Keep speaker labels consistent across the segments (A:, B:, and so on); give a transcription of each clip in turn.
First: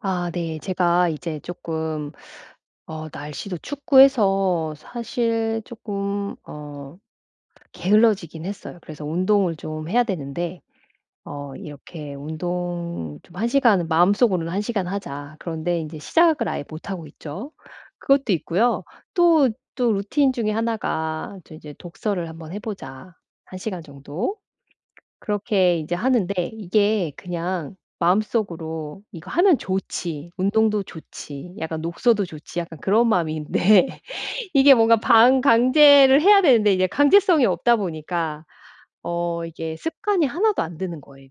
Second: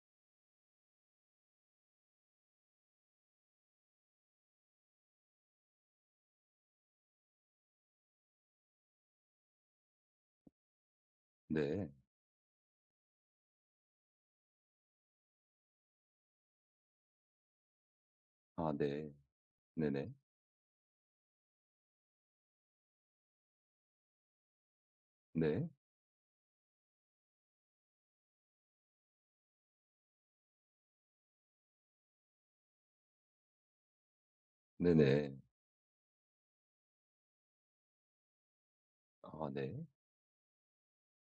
A: 아 네. 제가 이제 조금 날씨도 춥고 해서 사실 조금 게을러지긴 했어요. 그래서 운동을 좀 해야 되는데
B: 네.
A: 이렇게 운동 좀 한 시간 마음속으로는 한 시간 하자. 그런데 이제 시작을 아예 못하고 있죠. 그것도
B: 아
A: 있고요.
B: 네.
A: 또, 또
B: 네네.
A: 루틴 중에 하나가 저 이제 독서를 한번 해 보자 한 시간 정도.
B: 네.
A: 그렇게 이제 하는데 이게 그냥 마음속으로 '이거 하면 좋지. 운동도 좋지. 약간 녹서도 좋지.' 약간 그런 마음인데 이게 뭔가
B: 네네.
A: 방 강제를 해야 되는데 이제 강제성이 없다 보니까
B: 아
A: 이게
B: 네.
A: 습관이 하나도 안 드는 거예요.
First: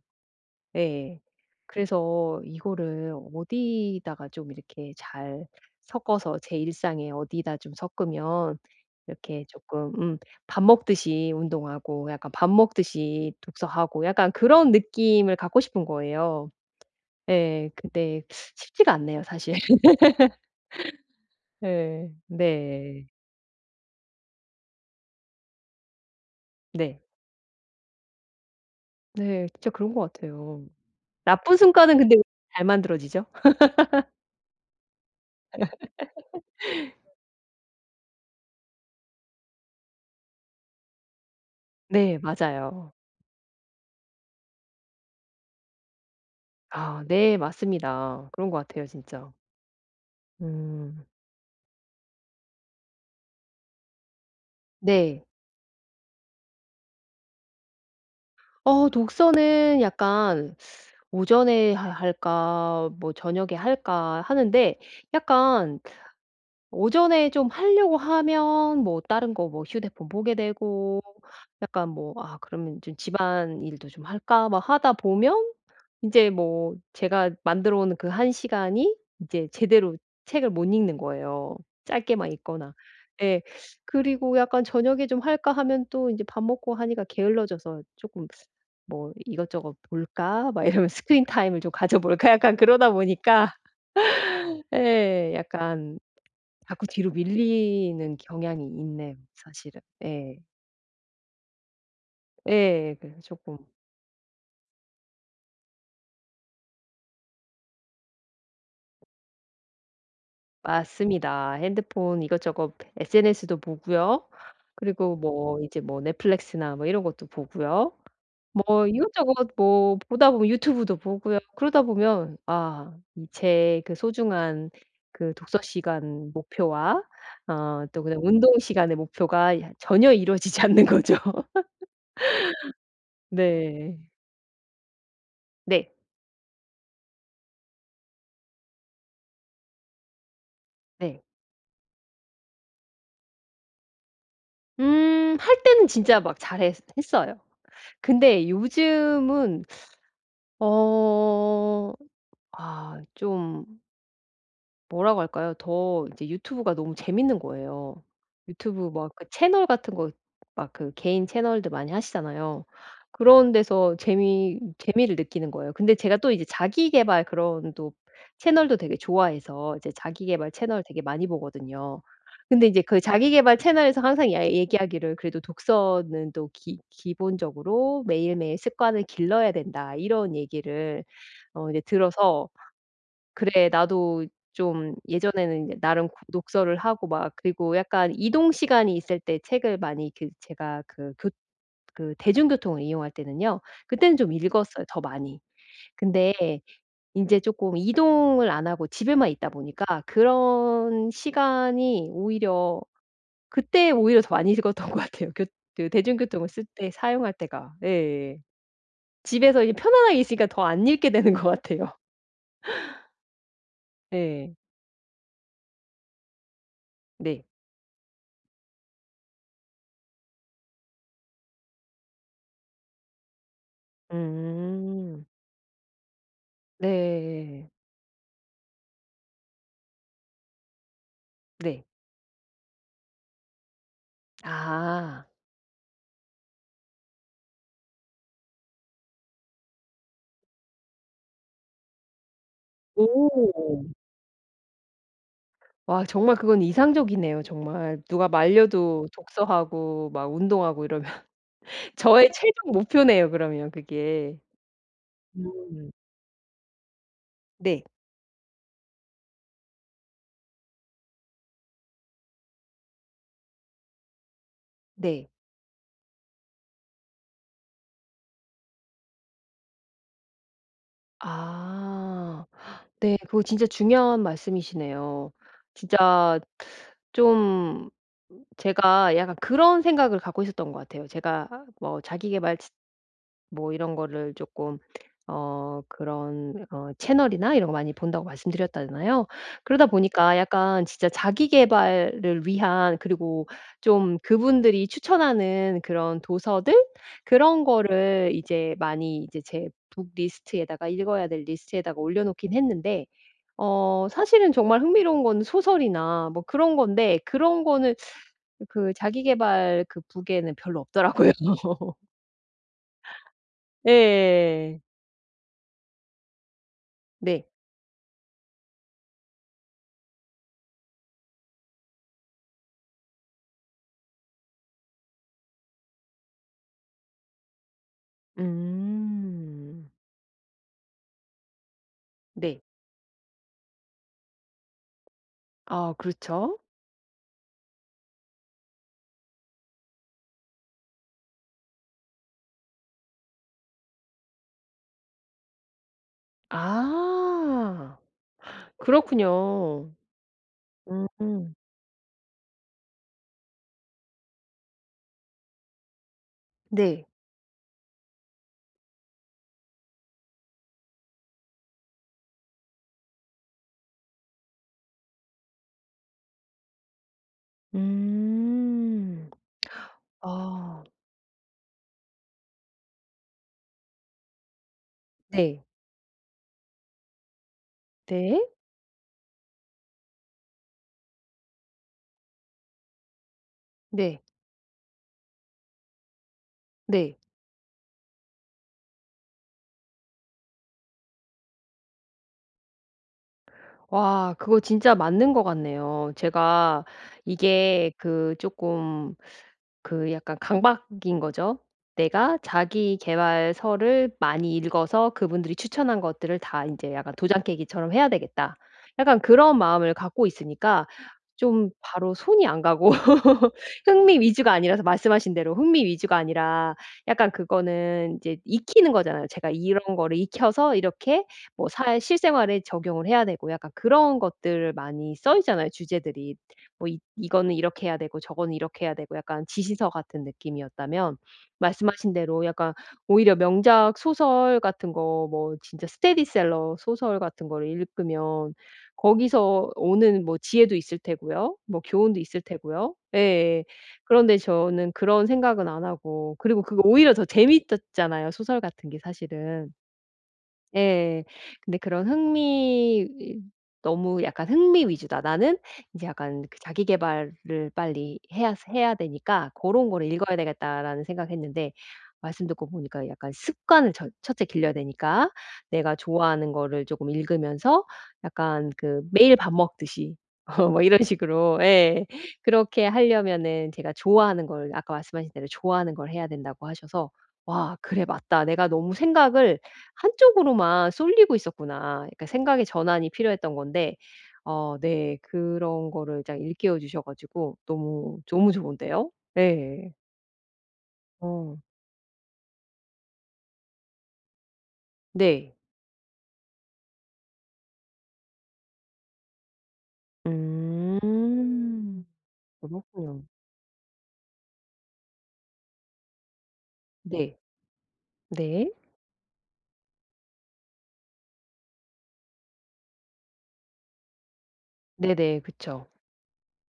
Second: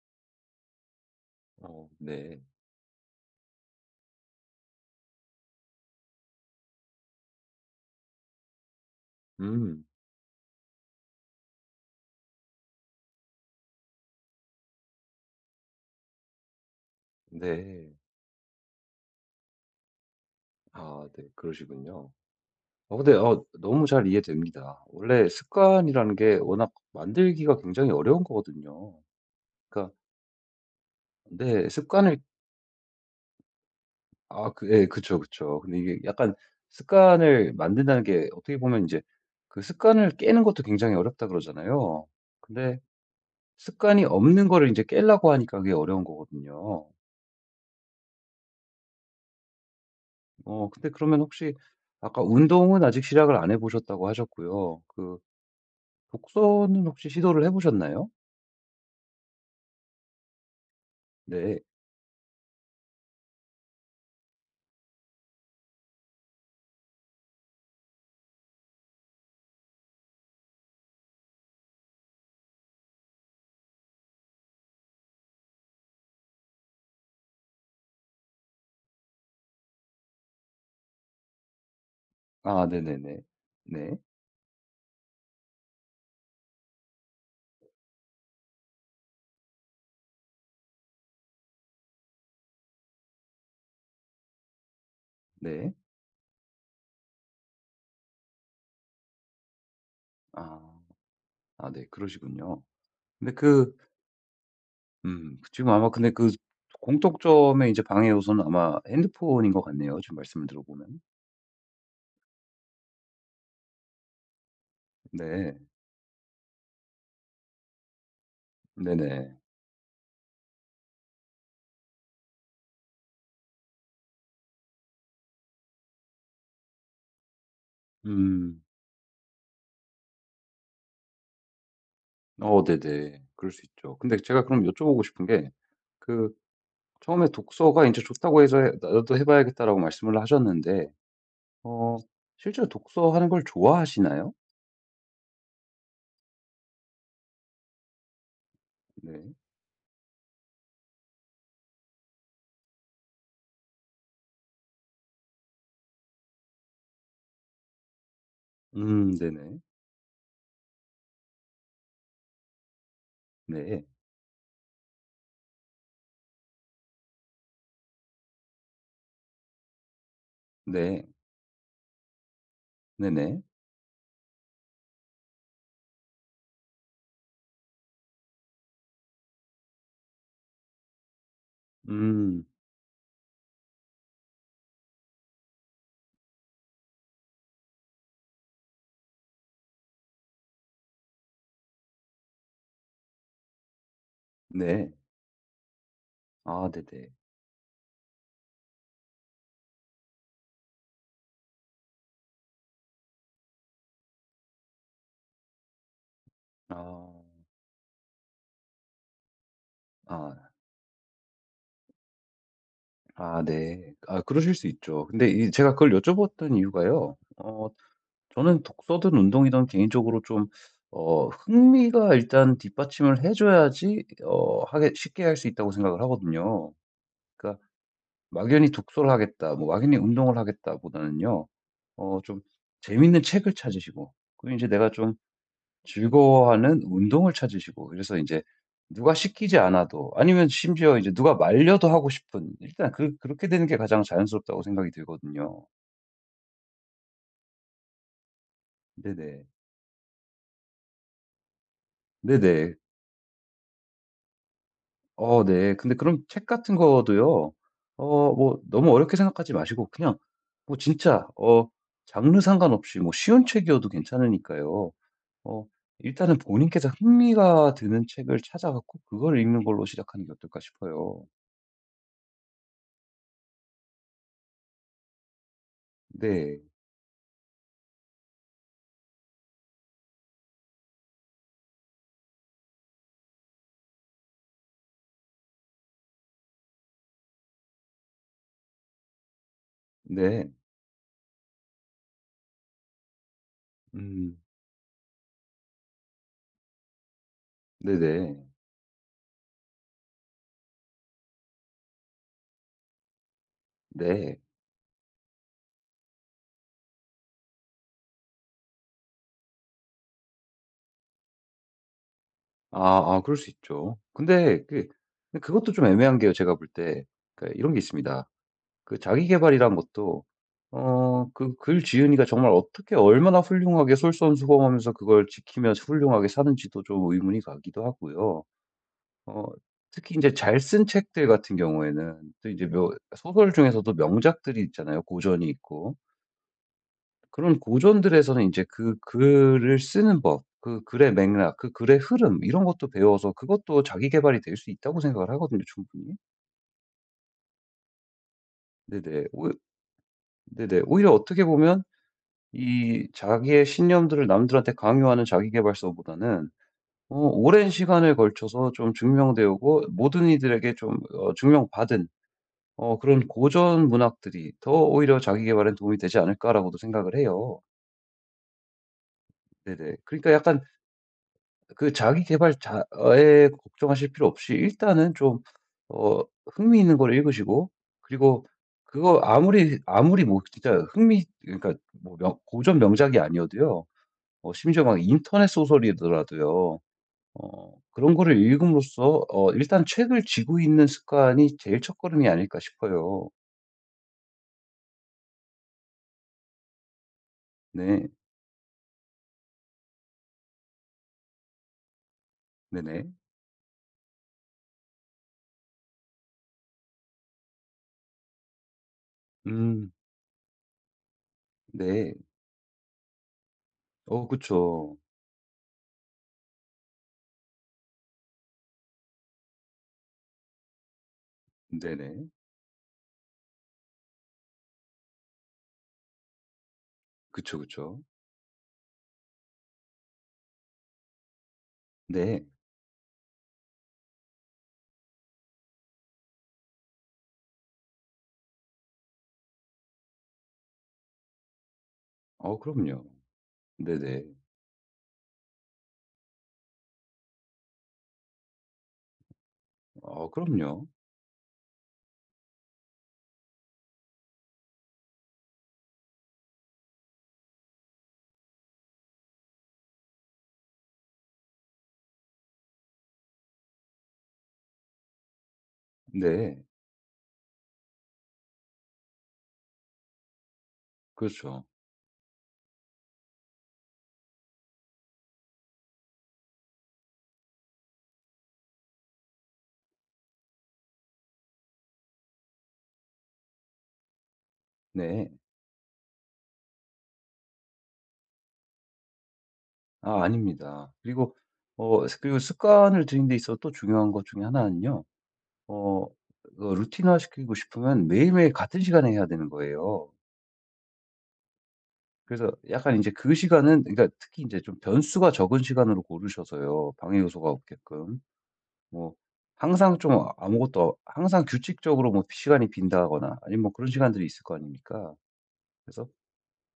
A: 예.
B: 어 네.
A: 그래서 이거를 어디다가 좀 이렇게 잘 섞어서 제 일상에 어디다 좀 섞으면 이렇게
B: 음.
A: 조금 밥 먹듯이 운동하고 약간 밥 먹듯이 독서하고 약간 그런 느낌을 갖고 싶은 거예요. 예.
B: 네.
A: 근데 쉽지가 않네요 사실.
B: 아 네. 그러시군요.
A: 예.
B: 어
A: 네.
B: 근데 너무 잘 이해됩니다. 원래 습관이라는 게 워낙
A: 네.
B: 만들기가 굉장히 어려운 거거든요.
A: 네. 진짜
B: 그러니까
A: 그런 것 같아요. 나쁜
B: 네
A: 습관은 근데
B: 습관을
A: 잘 만들어지죠?
B: 아 그 예 그쵸, 그쵸. 근데 이게 약간 습관을 만든다는 게 어떻게 보면 이제 그 습관을 깨는 것도 굉장히 어렵다 그러잖아요.
A: 네.
B: 근데
A: 맞아요.
B: 습관이 없는 거를 이제 깨려고 하니까 그게 어려운 거거든요.
A: 아 네. 맞습니다. 그런 것 같아요 진짜.
B: 어 근데
A: 음.
B: 그러면 혹시 아까 운동은 아직 시작을 안 해 보셨다고 하셨고요. 그
A: 네.
B: 독서는 혹시 시도를 해 보셨나요?
A: 독서는 약간
B: 네.
A: '오전에 하 할까? 뭐 저녁에 할까?' 하는데 약간 오전에 좀 하려고 하면 뭐 다른 거 뭐 휴대폰 보게 되고 약간 뭐 '아 그러면 좀 집안일도 좀 할까?' 막 하다 보면 인제 뭐 제가 만들어 온 그 한 시간이 이제 제대로 책을 못 읽는 거예요, 짧게만
B: 아
A: 읽거나.
B: 네네네.
A: 예.
B: 네.
A: 그리고 약간 '저녁에 좀 할까?' 하면 또 인제 밥 먹고 하니까 게을러져서 쪼끔 '뭐 이것저것 볼까?' 막 이러면서 '스크린 타임을 좀 가져 볼까?' 약간 그러다 보니까 예
B: 네.
A: 약간 자꾸 뒤로 밀리는 경향이 있네요 사실은. 예.
B: 아. 아 네. 그러시군요.
A: 예. 그래서
B: 근데
A: 쪼끔
B: 그 지금 아마 근데 그 공통점의 이제 방해 요소는 아마 핸드폰인 것 같네요, 지금 말씀을 들어보면.
A: 맞습니다. 핸드폰 이것저것 SNS도 보고요. 그리고
B: 네.
A: 뭐 이제 뭐 넷플릭스나 뭐 이런 것도 보고요. 뭐
B: 네네.
A: 이것저것 뭐 보다 보면 유튜브도 보고요. 그러다 보면 아 이 제 그 소중한 그 독서 시간 목표와 또 그다음에 운동
B: 음.
A: 시간의 목표가 야 전혀 이루어지지 않는 거죠.
B: 어 네네. 그럴 수 있죠.
A: 네.
B: 근데 제가 그럼 여쭤보고 싶은 게
A: 네.
B: 그 처음에 독서가 이제 좋다고 해서 해 '나도 해 봐야겠다.'라고 말씀을 하셨는데
A: 네.
B: 어 실제로 독서하는 걸 좋아하시나요?
A: 할 때는 진짜 막 잘했 했어요. 근데
B: 네.
A: 요즘은 어아좀 뭐라고 할까요? 더 이제 유튜브가 너무 재밌는 거예요. 유튜브 막 그
B: 네네.
A: 채널 같은 거 막 그 개인 채널들 많이 하시잖아요. 그런
B: 네.
A: 데서 재미를 느끼는 거예요. 근데 제가 또 이제 자기 계발 그런 또 채널도 되게 좋아해서 이제 자기 계발 채널 되게
B: 네.
A: 많이 보거든요. 근데 이제 그 자기
B: 네네.
A: 계발 채널에서 항상 야 얘기하기를 "그래도 독서는 또 기 기본적으로 매일매일 습관을 길러야 된다." 이런 얘기를 이제
B: 음
A: 들어서 그래 나도 좀 예전에는 이제 나름 구 독서를 하고 막 그리고 약간 이동 시간이 있을 때 책을 많이 그 제가 그 교 그 대중교통을 이용할 때는요. 그때는 좀 읽었어요
B: 네.
A: 더 많이. 근데
B: 아 네네.
A: 이제 조금 이동을 안 하고 집에만 있다 보니까 그런 시간이 오히려 그때 오히려 더 많이 읽었던 것 같아요. 교 그 대중교통을 쓸 때
B: 아.
A: 사용할 때가. 예예. 집에서 이 편안하게 있으니까
B: 아.
A: 더 안 읽게 되는 것 같아요.
B: 아 네. 아
A: 예.
B: 그러실 수 있죠. 근데 이 제가 그걸 여쭤봤던 이유가요.
A: 네.
B: 어 저는 독서든 운동이든 개인적으로 좀 어 흥미가 일단 뒷받침을 해 줘야지 어 하게 쉽게
A: 음.
B: 할 수 있다고 생각을 하거든요. 그러니까
A: 네.
B: 막연히 독서를 하겠다, 뭐 막연히 운동을 하겠다보다는요.
A: 네.
B: 어 좀 재밌는 책을 찾으시고 그리고 인제 내가 좀
A: 아.
B: 즐거워하는 운동을 찾으시고 그래서 인제 누가 시키지 않아도 아니면 심지어 이제 누가 말려도 하고 싶은 일단 그
A: 오.
B: 그렇게 되는 게 가장 자연스럽다고 생각이 들거든요.
A: 와 정말 그건 이상적이네요 정말. 누가 말려도
B: 네네.
A: 독서하고 막 운동하고 이러면 저의 최종
B: 네네.
A: 목표네요 그러면 그게.
B: 어 네.
A: 음.
B: 근데 그럼 책 같은 거도요.
A: 네.
B: 어 뭐 너무 어렵게 생각하지 마시고 그냥 뭐 진짜 어 장르 상관없이 뭐 쉬운 책이어도 괜찮으니까요.
A: 네.
B: 어 일단은 본인께서 흥미가 드는 책을 찾아 갖고 그걸 읽는 걸로 시작하는 게 어떨까 싶어요.
A: 아. 네. 그거 진짜 중요한 말씀이시네요. 진짜
B: 네.
A: 좀 제가 약간 그런 생각을 갖고 있었던 것 같아요. 제가 뭐 자기계발 치 뭐 이런 거를 쪼끔 그런 채널이나 이런 거 많이 본다고 말씀드렸잖아요. 그러다 보니까
B: 네.
A: 약간 진짜 자기 개발을 위한 그리고 좀
B: 음.
A: 그분들이 추천하는 그런 도서들 그런 거를
B: 네네.
A: 이제 많이 이제 제 북 리스트에다가 읽어야 될 리스트에다가 올려 놓긴 했는데
B: 네.
A: 사실은 정말 흥미로운 건 소설이나 뭐 그런 건데 그런 거는 그 자기 개발 그 북에는 별로 없더라고요.
B: 아 아 그럴 수 있죠. 근데
A: 네
B: 그 근데 그것도 좀 애매한 게요, 제가 볼 때.
A: 네.
B: 그러니까 이런 게 있습니다. 그 자기 개발이란 것도 어 그 글 지은이가 정말 어떻게 얼마나 훌륭하게 솔선수범하면서 그걸 지키면서 훌륭하게 사는지도 좀 의문이 가기도 하고요. 어
A: 음.
B: 특히 이제 잘 쓴 책들 같은 경우에는 또
A: 네.
B: 이제 묘 소설 중에서도 명작들이 있잖아요, 고전이 있고.
A: 아 그렇죠.
B: 그런 고전들에서는 이제 그 글을 쓰는 법, 그 글의 맥락, 그 글의 흐름 이런 것도 배워서 그것도 자기 개발이 될 수 있다고 생각을 하거든요, 충분히.
A: 아
B: 네네. 오히
A: 그렇군요.
B: 네네. 오히려 어떻게
A: 음.
B: 보면 이 자기의 신념들을 남들한테 강요하는 자기 개발서보다는
A: 네.
B: 어 오랜 시간을 걸쳐서 좀 증명되어 고 모든 이들에게 좀 어 증명받은 어 그런 고전 문학들이 더 오히려 자기 계발에 도움이 되지 않을까라고도 생각을 해요.
A: 음.
B: 네네. 그러니까 약간
A: 아.
B: 그 자기 계발 자에 걱정하실 필요 없이 일단은 좀
A: 네.
B: 어 흥미 있는 걸 읽으시고
A: 네.
B: 그리고 그거 아무리 아무리 뭐 진짜 흥미 그러니까 뭐 명 고전 명작이 아니어도요.
A: 네.
B: 어 심지어 막 인터넷 소설이더라도요.
A: 네.
B: 어 그런 거를 읽음으로써 어 일단 책을 지고 있는 습관이 제일 첫걸음이 아닐까 싶어요.
A: 와 그거 진짜 맞는 것 같네요. 제가 이게
B: 네.
A: 그 조금 그 약간 강박인 거죠. 내가 자기
B: 네네.
A: 계발서를 많이 읽어서 그분들이 추천한 것들을 다 인제 약간 '도장 깨기처럼 해야 되겠다.' 약간 그런
B: 음.
A: 마음을 갖고 있으니까 좀
B: 네.
A: 바로 손이 안 가고 흥미
B: 어
A: 위주가 아니라서
B: 그쵸.
A: 말씀하신 대로 흥미 위주가 아니라 약간 그거는 인제 익히는 거잖아요. 제가 이런 거를 익혀서 이렇게 뭐 사회
B: 네네.
A: 실생활에 적용을 해야 되고 약간 그런 것들을 많이 써 있잖아요, 주제들이. 뭐 이 이거는
B: 그쵸,
A: 이렇게 해야
B: 그쵸.
A: 되고 저거는 이렇게 해야 되고 약간 지시서 같은 느낌이었다면 말씀하신
B: 네.
A: 대로 약간 오히려 명작 소설 같은 거 뭐 진짜 스테디셀러 소설 같은 거를 읽으면 거기서 오는 뭐 지혜도 있을 테고요. 뭐 교훈도 있을
B: 어
A: 테고요.
B: 그럼요.
A: 예예.
B: 네네.
A: 그런데 저는 그런 생각은 안 하고 그리고 그거 오히려 더 재밌었잖아요, 소설 같은 게 사실은.
B: 어 그럼요.
A: 예. 근데 그런 흥미 너무 약간 흥미 위주다. 나는 이제 약간 그 자기 계발을 빨리 해야 되니까 '고런 거를 읽어야 되겠다.'라는 생각했는데 말씀 듣고 보니까 약간 습관을 첫 첫째 길러야 되니까 내가 좋아하는
B: 네.
A: 거를 조금 읽으면서 약간 그 매일 밥 먹듯이 뭐 이런 식으로
B: 그렇죠.
A: 예 그렇게 하려면은 제가 좋아하는 걸 아까 말씀하신 대로 좋아하는 걸 해야 된다고 하셔서 와 그래 맞다. 내가 너무 생각을 한쪽으로만 쏠리고 있었구나. 그러니까 생각의 전환이 필요했던 건데 네
B: 네.
A: 그런 거를 딱 일깨워 주셔 가지고 너무 너무 좋은데요. 예.
B: 아 아닙니다. 그리고
A: 어
B: 어 그리고 습관을 들이는 데 있어서 또 중요한 것 중에 하나는요.
A: 네.
B: 어 그 루틴화 시키고 싶으면 매일매일 같은 시간에 해야 되는 거예요.
A: 음.
B: 그래서 약간 이제
A: 그렇군요.
B: 그 시간은 그러니까 특히 이제 좀 변수가 적은 시간으로 고르셔서요 방해
A: 네.
B: 요소가 없게끔.
A: 네.
B: 뭐 항상 좀 아무것도 항상 규칙적으로 뭐 시간이 빈다거나 아니면 뭐 그런 시간들이 있을 거 아닙니까?
A: 네네. 그쵸.
B: 그래서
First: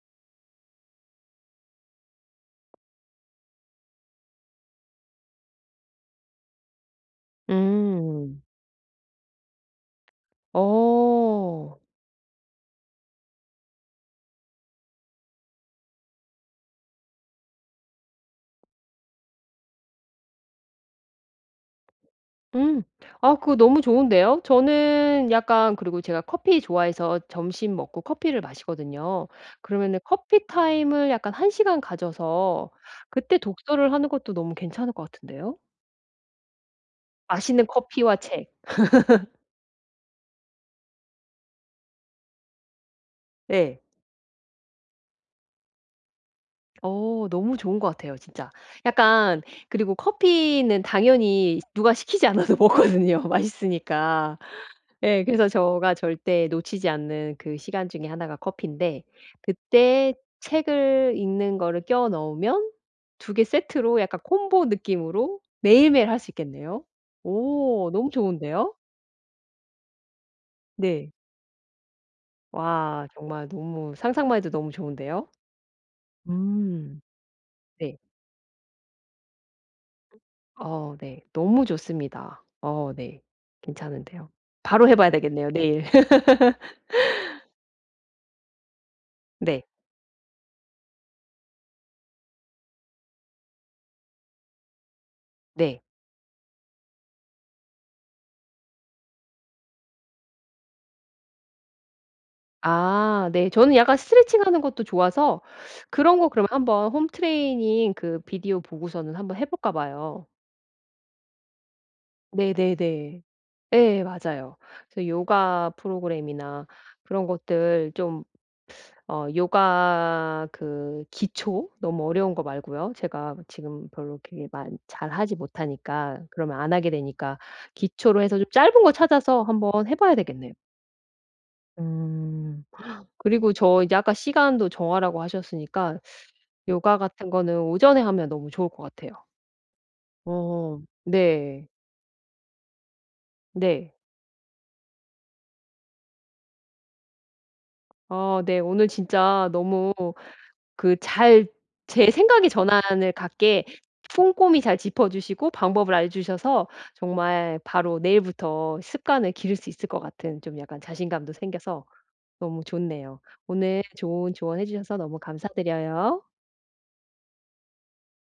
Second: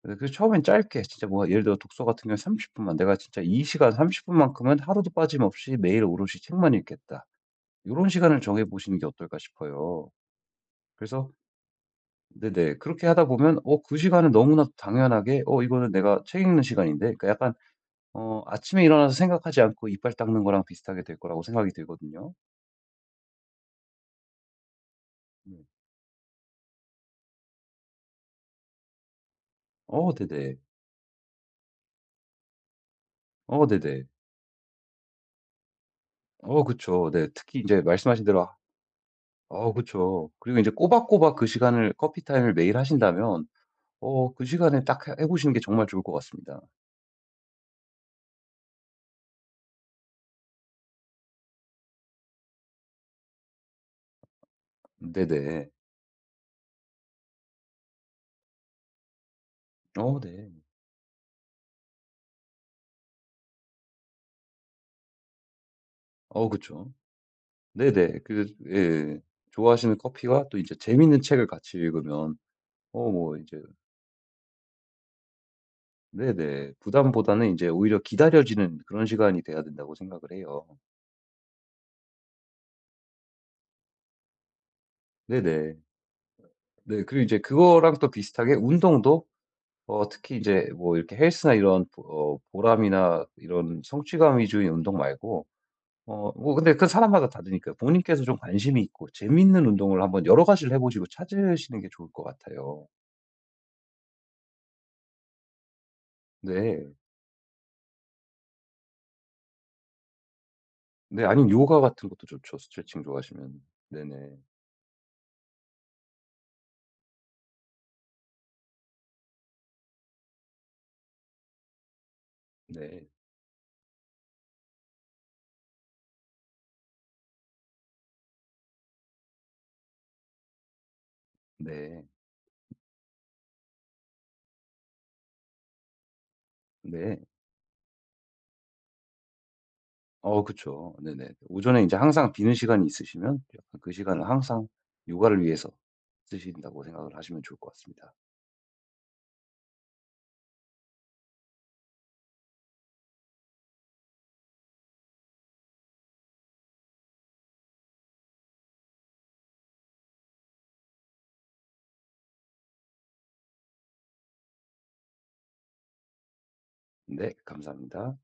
B: 그 처음엔 짧게 진짜 뭐 예를 들어 독서 같은 경우에 30 분만 '내가 진짜 이 시간 30 분만큼은 하루도 빠짐없이 매일 오롯이 책만 읽겠다.' 이런 시간을
A: 음.
B: 정해 보시는 게 어떨까 싶어요. 그래서
A: 어.
B: 네네 그렇게 하다 보면 어 그 시간은 너무나 당연하게 '어 이거는 내가 책 읽는 시간인데.' 그러니까 약간 어 아침에 일어나서 생각하지 않고 이빨 닦는 거랑 비슷하게 될 거라고 생각이 들거든요.
A: 음. 아 그거 너무 좋은데요. 저는
B: 네.
A: 약간 그리고 제가 커피 좋아해서 점심 먹고 커피를 마시거든요. 그러면은
B: 어
A: 커피
B: 네네.
A: 타임을 약간 1 시간 가져서 그때
B: 어
A: 독서를
B: 네네.
A: 하는 것도 너무 괜찮을 것 같은데요.
B: 어 그쵸. 네. 특히 이
A: 맛있는
B: 제
A: 커피와
B: 말씀하신 대로
A: 책.
B: 아 어 그쵸. 그리고 이제 꼬박꼬박 그 시간을 커피 타임을 매일 하신다면
A: 네.
B: 어 그 시간에 딱 해 보시는 게 정말 좋을 것 같습니다.
A: 너무 좋은 것 같아요 진짜. 약간 그리고 커피는 당연히 누가 시키지 않아도 먹거든요 맛있으니까. 예 그래서
B: 네네.
A: 제가 절대 놓치지 않는 그 시간 중에 하나가 커피인데 그때
B: 어 네.
A: 책을 읽는 거를 껴 넣으면 두 개 세트로 약간 콤보 느낌으로 매일매일 할 수
B: 어
A: 있겠네요.
B: 그쵸.
A: 오 너무
B: 네네. 그
A: 좋은데요?
B: 예. 좋아하시는 커피와 또 이제
A: 네.
B: 재밌는 책을 같이 읽으면
A: 와
B: 어 뭐
A: 정말
B: 이제
A: 너무 상상만 해도 너무 좋은데요?
B: 네네.
A: 음
B: 부담보다는 이제
A: 네.
B: 오히려 기다려지는 그런 시간이 돼야 된다고 생각을 해요.
A: 어 네. 너무 좋습니다. 어 네. 괜찮은데요. 바로 해 봐야 되겠네요
B: 네네.
A: 내일.
B: 네. 그리고 이제 그거랑 또 비슷하게 운동도
A: 네.
B: 어 특히 이제 뭐 이렇게 헬스나 이런 보 어 보람이나 이런 성취감 위주의 운동 말고
A: 네.
B: 어 뭐 근데 그건 사람마다 다르니까요. 본인께서 좀 관심이 있고 재미있는 운동을 한번 여러 가지를 해 보시고 찾으시는 게 좋을 것 같아요.
A: 아 네. 저는 약간 스트레칭하는 것도 좋아서 그런 거 그러면 한번
B: 네.
A: 홈 트레이닝 그 비디오 보고서는 한번 해 볼까 봐요.
B: 네 아니면 요가 같은 것도 좋죠, 스트레칭
A: 네네네.
B: 좋아하시면.
A: 예
B: 네네.
A: 맞아요. 그래서 요가 프로그램이나 그런 것들 좀 요가 그 기초 너무 어려운 거 말고요.
B: 네.
A: 제가 지금 별로 그게 많 잘하지 못하니까 그러면 안 하게 되니까 기초로 해서 좀 짧은 거 찾아서 한번 해 봐야 되겠네요.
B: 네.
A: 음. 그리고 저 이제 아까 시간도 정하라고 하셨으니까 요가
B: 네.
A: 같은 거는 오전에 하면 너무 좋을 것 같아요.
B: 어
A: 어.
B: 그쵸. 네네.
A: 네.
B: 오전에 이제 항상 비는 시간이 있으시면 약간 그
A: 네.
B: 시간을 항상 요가를 위해서 쓰신다고 생각을 하시면 좋을 것 같습니다.
A: 아 네. 오늘 진짜 너무 그 잘 제 생각의 전환을 갖게 꼼꼼히 잘 짚어 주시고 방법을 알려주셔서 정말 바로 내일부터 습관을 기를 수 있을 것 같은 좀 약간 자신감도 생겨서 너무 좋네요. 오늘 좋은 조언해 주셔서 너무 감사드려요.
B: 네 감사합니다.